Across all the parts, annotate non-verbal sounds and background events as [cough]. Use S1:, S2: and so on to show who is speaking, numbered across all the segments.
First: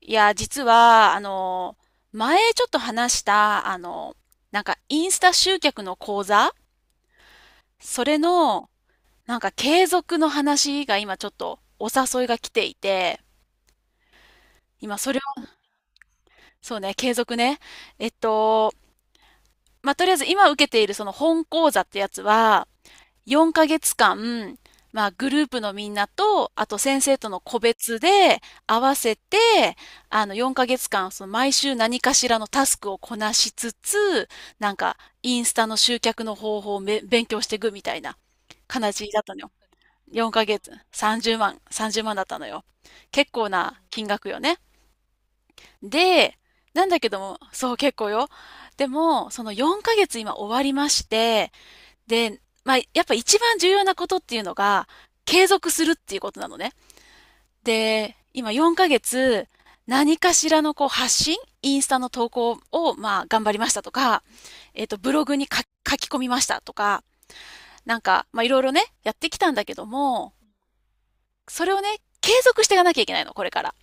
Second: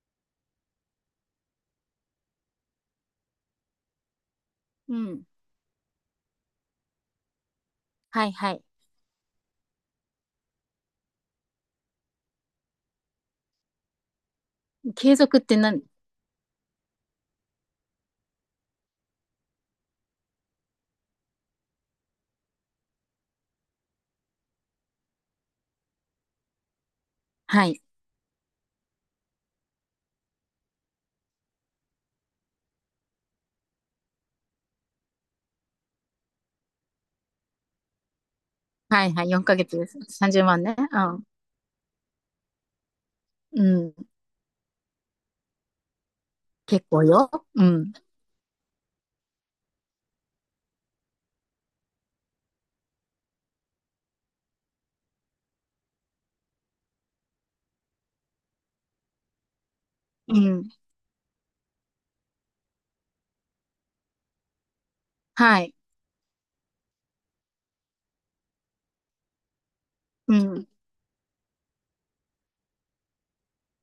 S1: いや、実は、前ちょっと話した、なんか
S2: う
S1: インス
S2: ん。
S1: タ集客の講座それ
S2: はいはい。
S1: の、なんか継続の話が今ちょっとお誘いが来ていて、今そ
S2: 継
S1: れ
S2: 続っ
S1: を、
S2: て何？
S1: そうね、継続ね。えっと、まあ、とりあえず今受けているその本講座ってやつは、4ヶ月間、まあグループのみんなと、あと先生との個
S2: はい。
S1: 別で合わせて、4ヶ月間、その毎週何かしらのタスクをこなしつつ、なんかインスタの集客の方法をめ勉強していくみたいな感
S2: は
S1: じ
S2: い
S1: だっ
S2: はい。
S1: たの
S2: 4
S1: よ。
S2: ヶ月です。
S1: 4
S2: 30
S1: ヶ
S2: 万
S1: 月、
S2: ね。
S1: 30万、30万だったのよ。結構
S2: うん。
S1: な
S2: う
S1: 金
S2: ん。
S1: 額よね。で、な
S2: 結
S1: んだ
S2: 構
S1: けど
S2: よ。
S1: も、
S2: う
S1: そう
S2: ん。
S1: 結構よ。でも、その4ヶ月今終わりまして、で、まあ、やっぱ一番重要なことっていうのが、継続するっていうことなのね。で、今4ヶ月、何か
S2: う
S1: しら
S2: ん。
S1: のこう発信、インスタの投稿を、まあ、頑張りましたとか、ブログに
S2: は
S1: 書き
S2: い。
S1: 書き込みましたとか、なんか、まあ、いろいろね、やってきたんだけども、
S2: うん。
S1: それをね、継続していかなきゃいけないの、これから。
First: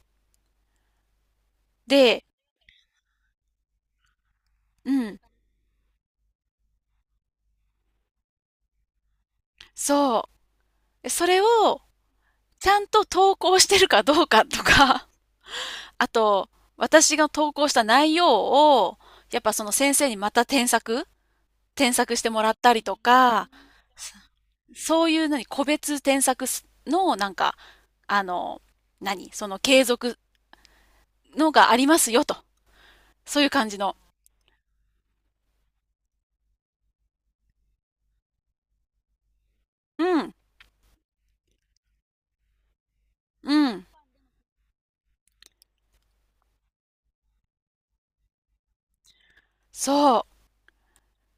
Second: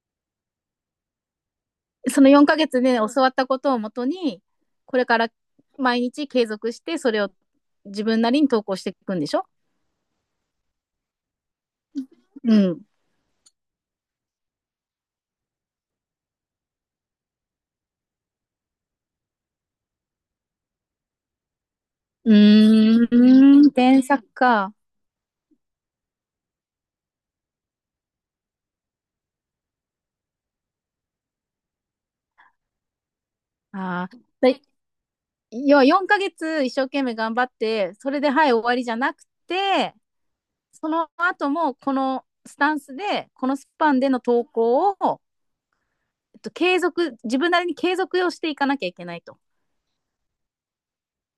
S1: で、
S2: その4ヶ月で教わったことをもとに、
S1: う
S2: これか
S1: ん、
S2: ら毎日継続して、それを自分なりに投稿していくんでしょ？
S1: そう。それを、
S2: う
S1: ちゃ
S2: ん。
S1: んと投稿してるかどうかとか、あと、私が投稿した内容を、やっぱその先生にまた添削して
S2: う
S1: もらったりとか、
S2: ーん。添削か。
S1: そういう何、個別添削のなんか、あの、何、その継続のがありますよと。そういう感じの。
S2: ああ。で、要は4ヶ月一生懸命頑張って、それではい、終わりじゃなくて、
S1: うん、
S2: その後もこのスタンスでこのス
S1: うん、
S2: パンでの投稿を、自分なりに継続をしていかなきゃいけないと。
S1: そう。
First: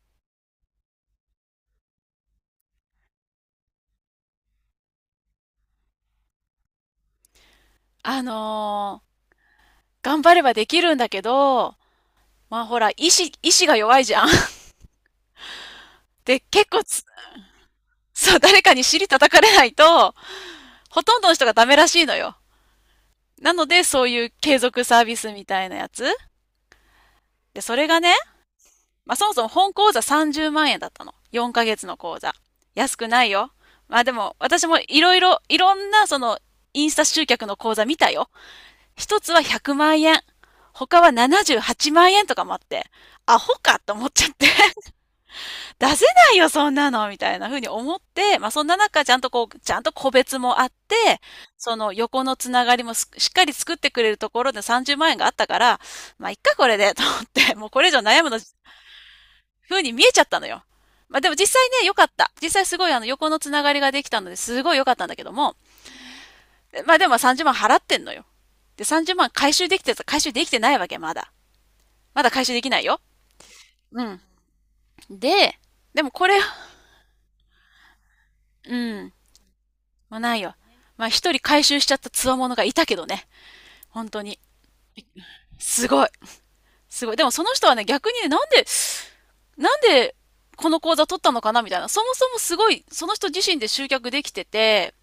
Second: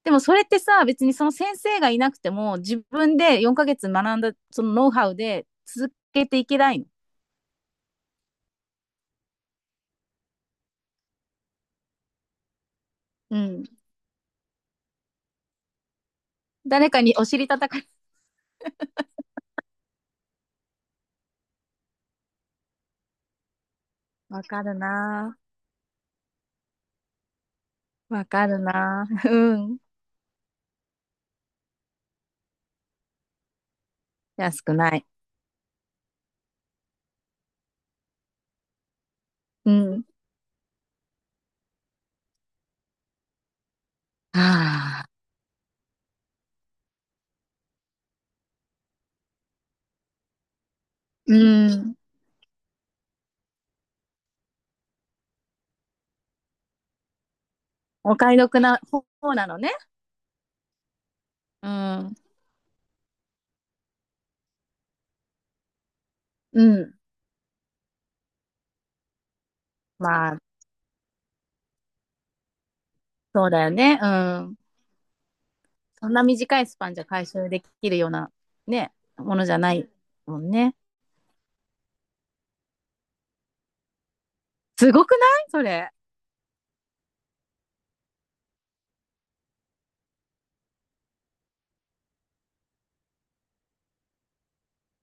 S2: でも、それってさ、別にその先生がいなくても自分で4ヶ月学んだそのノウハウで続けていけないの？
S1: あのー頑張ればできるんだけど、まあほら、意志、
S2: う
S1: 意
S2: ん。
S1: 志が弱いじゃん。[laughs] で、結構
S2: 誰か
S1: つ
S2: にお尻叩かれ、
S1: そう、誰かに尻叩かれないと、ほとんどの人がダメらしいのよ。なので、そういう
S2: わ
S1: 継
S2: かる
S1: 続サービス
S2: な
S1: みたいなやつ。で、それがね、
S2: ぁ、わかるな
S1: まあ、そ
S2: ぁ。
S1: もそも
S2: う
S1: 本
S2: ん。
S1: 講座30万円だったの。4ヶ月の講座。安くないよ。まあでも、
S2: 安
S1: 私
S2: く
S1: も
S2: な
S1: い
S2: い。
S1: ろいろ、いろんなその、インスタ集客の講座見たよ。一つは
S2: う
S1: 100万
S2: ん。
S1: 円。他は78万円とかもあって、アホかと思っちゃっ
S2: は
S1: て。
S2: あ。
S1: 出せないよ、そんなのみたいな風に思って、まあ、そんな中、ちゃんとこう、ちゃんと個別もあって、
S2: う
S1: その
S2: ん。
S1: 横のつながりもしっかり作ってくれるところで30万円があったから、まあ、いっか、これで、と思って、[laughs] もうこれ以上
S2: お
S1: 悩む
S2: 買い
S1: の、
S2: 得な方なのね。
S1: 風に見えちゃったのよ。まあ、でも実
S2: う
S1: 際ね、良かっ
S2: ん。
S1: た。実際すごい横のつながりができたので、すごい良かったんだけども、
S2: う
S1: ま
S2: ん。
S1: あ、でも30万払ってんのよ。で、30万回
S2: ま
S1: 収
S2: あ、
S1: できてないわけ、まだ。まだ回収できないよ。
S2: そうだよね。
S1: う
S2: う
S1: ん。
S2: ん。
S1: で、で
S2: そ
S1: も
S2: んな
S1: これ、
S2: 短いスパンじゃ回収できるような
S1: う
S2: ね、
S1: ん。
S2: ものじゃない
S1: まあな
S2: も
S1: い
S2: ん
S1: よ。
S2: ね。
S1: まあ一人回収しちゃった強者がいたけどね。本当に。
S2: すごくないそ
S1: す
S2: れ？
S1: ごい。すごい。でもその人はね、逆にね、なんでこの講座取ったのかなみたいな。そもそもすごい、その人自身で集客できてて、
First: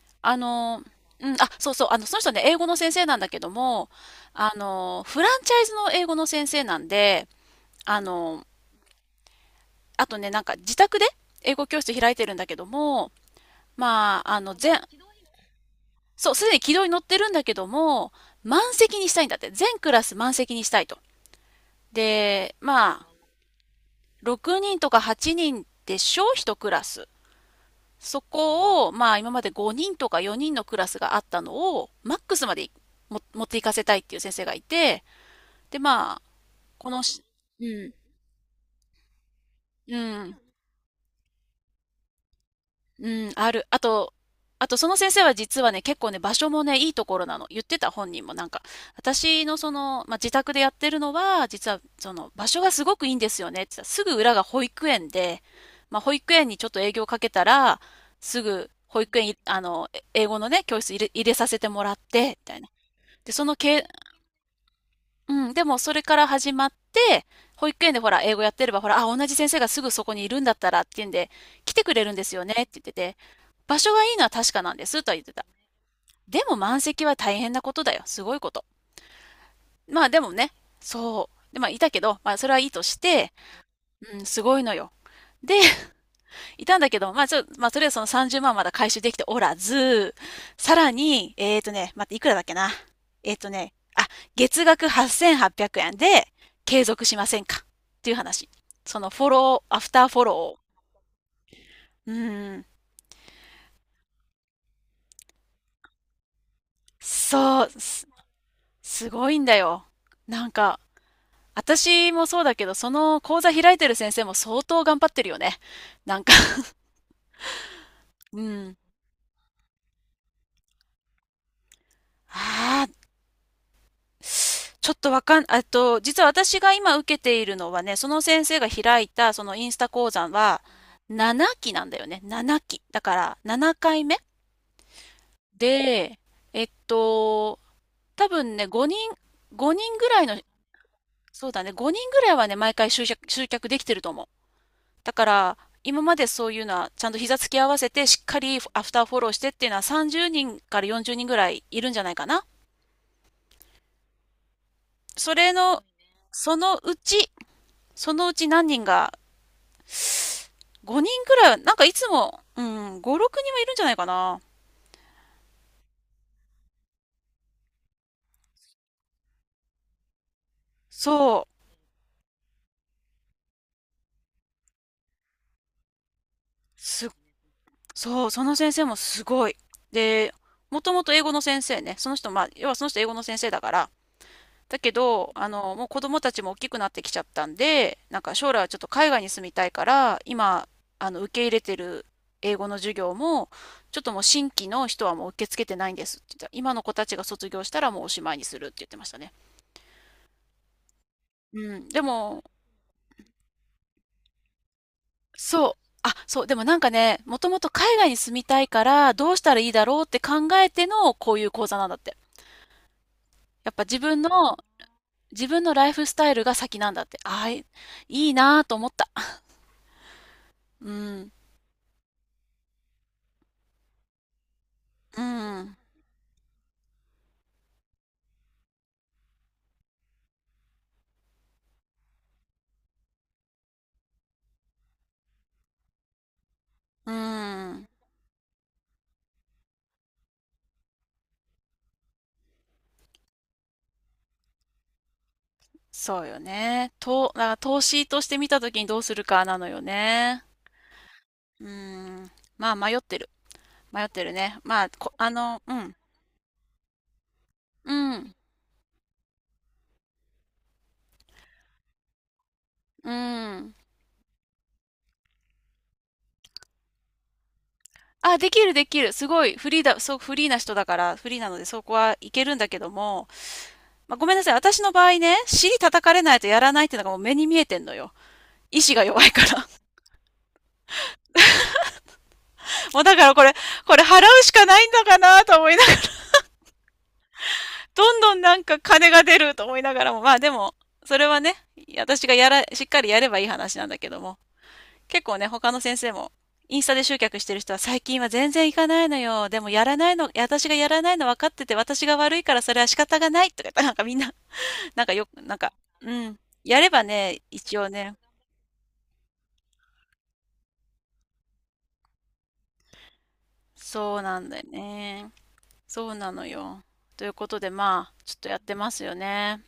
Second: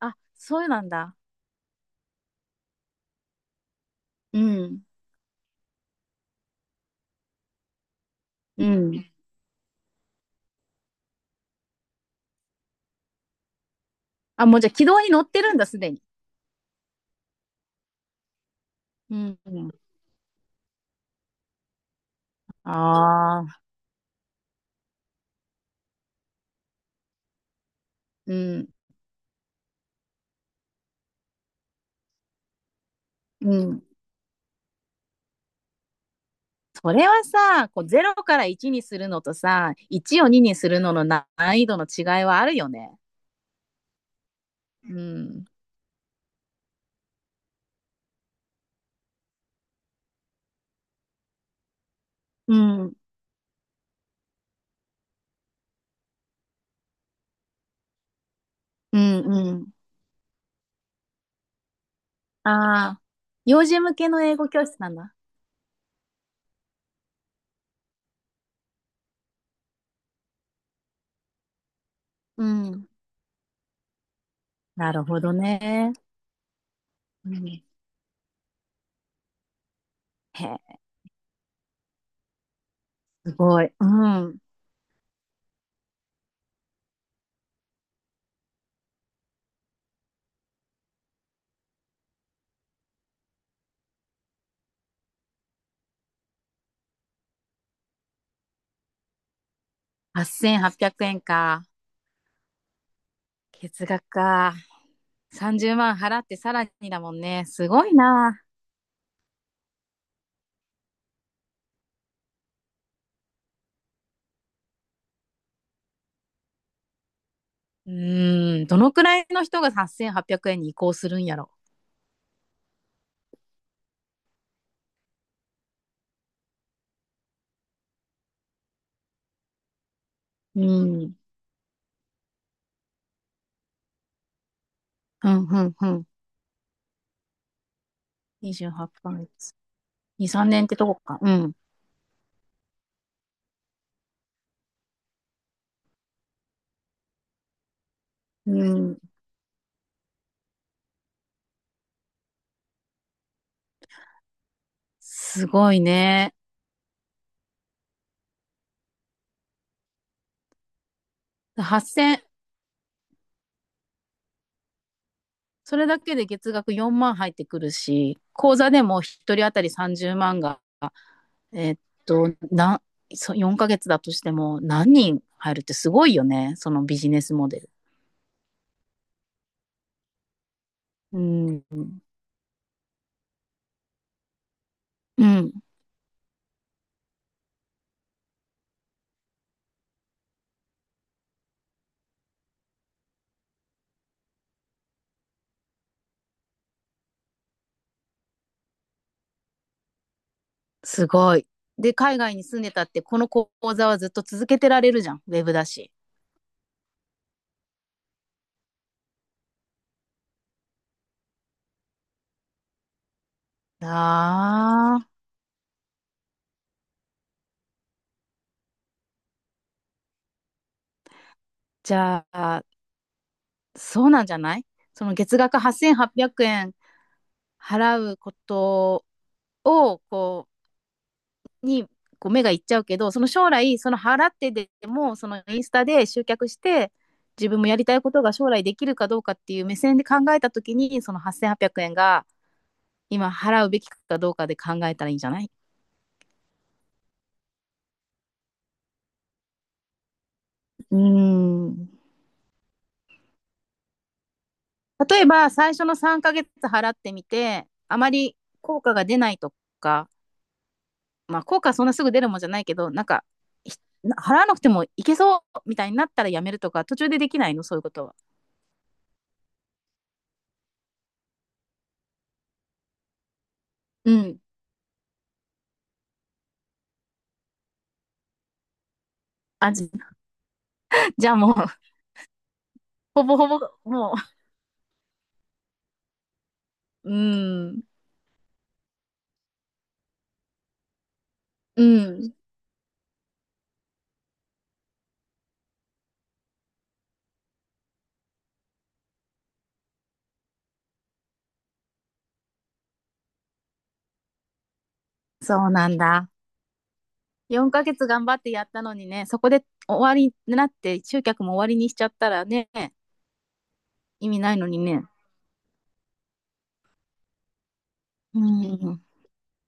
S2: あ、
S1: あ
S2: そうな
S1: の、
S2: んだ。
S1: うん、あ、そうそう、その人ね、英語の先生なんだけども、
S2: うん。
S1: フランチャイズの英語の先生なんで、あの、
S2: うん。
S1: あとね、なんか自宅で英語教室開いてるんだけども、まあ、
S2: あ、もうじゃあ軌道に乗ってるんだ、すでに。
S1: そう、すでに軌道に乗ってるんだけども、満席にし
S2: う
S1: たいんだっ
S2: ん。
S1: て。全クラス満席にしたいと。で、まあ、
S2: ああ、
S1: 6人とか8人でしょう、1クラス。そ
S2: うん。
S1: こを、まあ今まで5人とか4人のクラスがあったのを、マックスまでも持っ
S2: う
S1: ていかせ
S2: ん。
S1: たいっていう先生がいて、で、まあ、こ
S2: そ
S1: の
S2: れは
S1: し、う
S2: さ、こう
S1: ん、
S2: 0から1にするのとさ、
S1: う
S2: 1を
S1: ん、
S2: 2にするのの難易度の違いはあるよね。
S1: うん、ある。あと、あとそ
S2: う
S1: の先生は
S2: ん。
S1: 実はね、結構ね、場所もね、いいところなの。言ってた本人もなんか、私のその、まあ、自宅でやってるのは、実はその場
S2: う
S1: 所がすご
S2: ん。
S1: くいいんですよねって言ってた。すぐ裏が保育園で、まあ、保育園にちょっと営業かけたら、すぐ
S2: う
S1: 保育園い、
S2: んうん。
S1: え英語のね、教室入れ、入れさせてもらって、み
S2: あ
S1: たいな。
S2: あ、
S1: で、その
S2: 幼児
S1: け、
S2: 向けの英語教室なんだ。
S1: うん、でもそれから始まって、保育園でほら、英語やってれば、ほら、あ、同じ先生がすぐそこにいるんだったらっていうんで、来てくれるんですよ
S2: う
S1: ねって言っ
S2: ん。
S1: てて、場所がいいのは確かなんで
S2: な
S1: す
S2: る
S1: とは
S2: ほ
S1: 言って
S2: ど
S1: た。
S2: ね。
S1: でも満席は
S2: う
S1: 大
S2: ん、
S1: 変な
S2: へ
S1: ことだよ。すごいこと。まあでもね、
S2: え。
S1: そう。で、まあいたけど、まあそれはいいとして、
S2: すごい。う
S1: うん、
S2: ん。
S1: すごいのよ。で、いたんだけど、まあ、ちょ、まあ、とりあえずその30万まんまだ回収できておらず、さらに、待って、いくらだっけな。えーとね、あ、月額8800円で継続しませんかっていう話。そのフォロー、アフターフォローを。
S2: 8800円か。
S1: うーん、
S2: 月額か。30万払ってさらにだもんね。
S1: そ
S2: す
S1: う、
S2: ごい
S1: す、
S2: な。
S1: すごいんだよ。なんか、私もそうだけど、その講座開いてる先生も相当頑張ってるよね。なんか、
S2: う
S1: う
S2: ーん。
S1: ん。
S2: どのくらいの人が8800円に移行するんやろ。
S1: ああ、ちょっとわかん、実は私が今受けているのはね、その先生が開いたそのインスタ講座は
S2: うん。
S1: 7期なんだよね。7期。だから7回目
S2: うん、うん、うん。
S1: で、えっと、多分ね、
S2: 28 万。
S1: 5人ぐらい
S2: 2、
S1: の、
S2: 3年ってとこか。う
S1: そう
S2: ん。
S1: だね、5人ぐらいはね、毎回集客できてると思う。だから、今までそういうのは、ちゃんと膝つき合わせて、しっか
S2: う
S1: りアフ
S2: ん。
S1: ターフォローしてっていうのは30人から40人ぐらいいるんじゃないかな。そ
S2: す
S1: れ
S2: ごい
S1: の、
S2: ね。
S1: そのうち、そのうち何人が5人くらいは、なんかいつ
S2: 8000、
S1: も、うん、5、6人はいるんじゃないかな。
S2: それだけで月額4万入ってくるし、口座でも1人当たり30万が
S1: そう。
S2: えっと、な、4ヶ月だとしても何人入るってすごいよね。そのビ
S1: す、
S2: ジネスモデル。
S1: そう、その先生もすごい。で、もともと
S2: う
S1: 英語の先
S2: ん。
S1: 生ね。その人、まあ、要はその人英語の先生だから。だけ
S2: う
S1: ど、
S2: ん。
S1: もう子供たちも大きくなってきちゃったんで、なんか将来はちょっと海外に住みたいから、今、受け入れてる英語の授業も、ちょっともう新規の人はもう受け付けてないんですって言ってた。今の子たちが卒業したらもうおしまいにするって言ってましたね。
S2: すごい。
S1: うん。
S2: で、
S1: で
S2: 海外
S1: も、
S2: に住んでたって、この講座はずっと続けてられるじゃん。ウェブだ
S1: そう。
S2: し。
S1: あ、そう。でもなんかね、もともと海外に住みたいから、どうしたらいいだろうって考えての、こういう講座なんだって。やっぱ
S2: ああ、
S1: 自分のライフスタイルが先なんだって。ああ、いいいなぁと思った。うん。
S2: じゃあ、そうなんじゃない？その
S1: う
S2: 月額
S1: ん。
S2: 8800円払うことを、こう、にこう目がいっちゃうけど、その将来、その払ってでもそのインスタで集客して
S1: う
S2: 自分もやり
S1: ん。
S2: たいことが将来できるかどうかっていう目線で考えた時に、その8800円が今払うべきかどうかで考えたらいいんじゃない？
S1: そうよね。と、だから投資として見たときにどうするかなのよね。
S2: うー
S1: う
S2: ん。
S1: ん。まあ、迷ってる。迷ってるね。まあ、こ、
S2: 例えば最
S1: う
S2: 初の
S1: ん。
S2: 3ヶ月払ってみて
S1: う
S2: あま
S1: ん。
S2: り効果が出ないとか、まあ、効果はそんなすぐ出るもんじゃないけど、なん
S1: う
S2: か
S1: ん。
S2: 払わなくてもいけそうみたいになったらやめるとか、途中でできないの、そういうことは？
S1: あ、できる。すごいフリーだ、そう、フリーな人だから、フリーなのでそこはいけるんだけども、
S2: う
S1: まあ、ごめん
S2: ん。
S1: なさい。私の場合ね、尻叩かれないとやらないっていうのがもう目に見えてんのよ。意志が弱いから。
S2: あじじゃあもう
S1: [laughs] もうだ
S2: ほ
S1: から
S2: ぼ
S1: こ
S2: ほ
S1: れ、
S2: ぼ、
S1: これ
S2: も
S1: 払うしかないんだかなと思いながら、
S2: う、うん、
S1: [laughs] どんどんなんか金が出ると思いながらも、まあでも、それはね、
S2: う
S1: 私
S2: ん。
S1: がやら、しっかりやればいい話なんだけども。結構ね、他の先生も、インスタで集客してる人は最近は全然行かないのよ。でもやらないの、私がやらないの分かってて、私が悪いからそれは仕方がないとか言ったらなんかみんな、[laughs] なんかよく、なん
S2: そう
S1: か、
S2: なん
S1: う
S2: だ。
S1: ん。やればね、
S2: 4
S1: 一応
S2: ヶ月
S1: ね、
S2: 頑張ってやったのにね、そこで終わりになって、集客も終わりにしちゃったらね、
S1: そう
S2: 意
S1: な
S2: 味
S1: ん
S2: ない
S1: だよ
S2: のにね。
S1: ね。そうなのよ。ということで、まあ、ちょっ
S2: う
S1: とやってま
S2: ん。
S1: すよね。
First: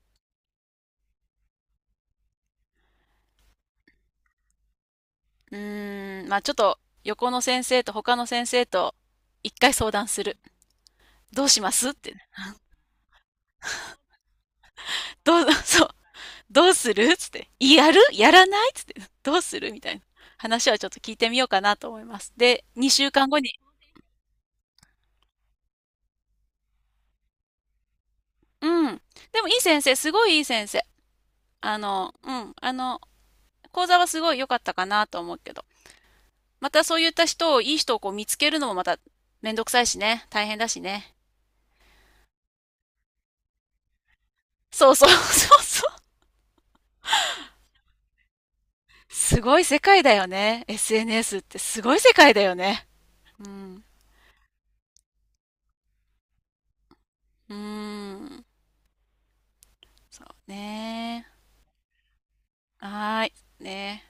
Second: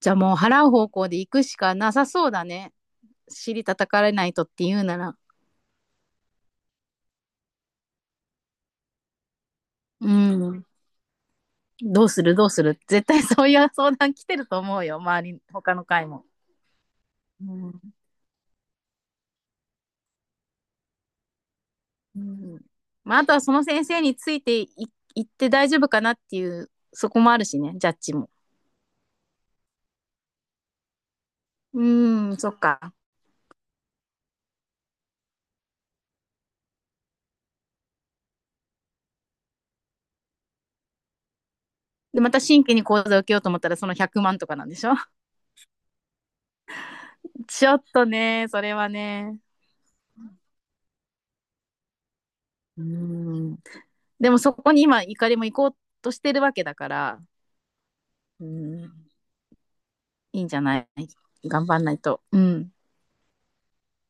S2: じゃあもう払う方向で行くしかなさそうだね。尻叩かれないとって言うなら。
S1: うーん、まあちょっと、横の先生と他の先生と、一回相談
S2: う
S1: する。
S2: ん。
S1: どうしますっ
S2: どう
S1: て。
S2: するどうする絶対 [laughs] そういう相談来てると思うよ。周
S1: ど
S2: り、
S1: う、[laughs]
S2: 他
S1: そ
S2: の
S1: う。
S2: 会も。
S1: どうするつっ
S2: う
S1: て。
S2: ん。
S1: やるやらないどうするみたいな話はちょっと聞いてみようかなと思いま
S2: う
S1: す。
S2: ん。
S1: で、2週
S2: まあ、あ
S1: 間
S2: と
S1: 後
S2: は
S1: に。
S2: その先生についてい行って大丈夫かなっていう、そこもあるしね、ジャッジも。
S1: うん。でもいい先生、すごいいい先生。
S2: うー
S1: う
S2: ん、そ
S1: ん。
S2: っか。
S1: 講座はすごい良かったかなと思うけど。またそういった人を、いい人をこう見つけるのもまためんどくさいしね。大変だしね。
S2: で、また新規に講座を受けようと思ったら、その100万とかなんでし
S1: そ
S2: ょ？
S1: うそう
S2: [laughs]
S1: [laughs] そうそう。
S2: ちょっとね、それはね。
S1: すごい世界だよね。SNS ってすごい世界だよ
S2: うー
S1: ね。う
S2: ん。
S1: ん。
S2: でもそこに今、怒りも行こうとしてるわけだから、
S1: うーん。
S2: うん、
S1: そう
S2: いいんじゃない？
S1: ね。
S2: 頑張んないと。うん。
S1: はーい。ね。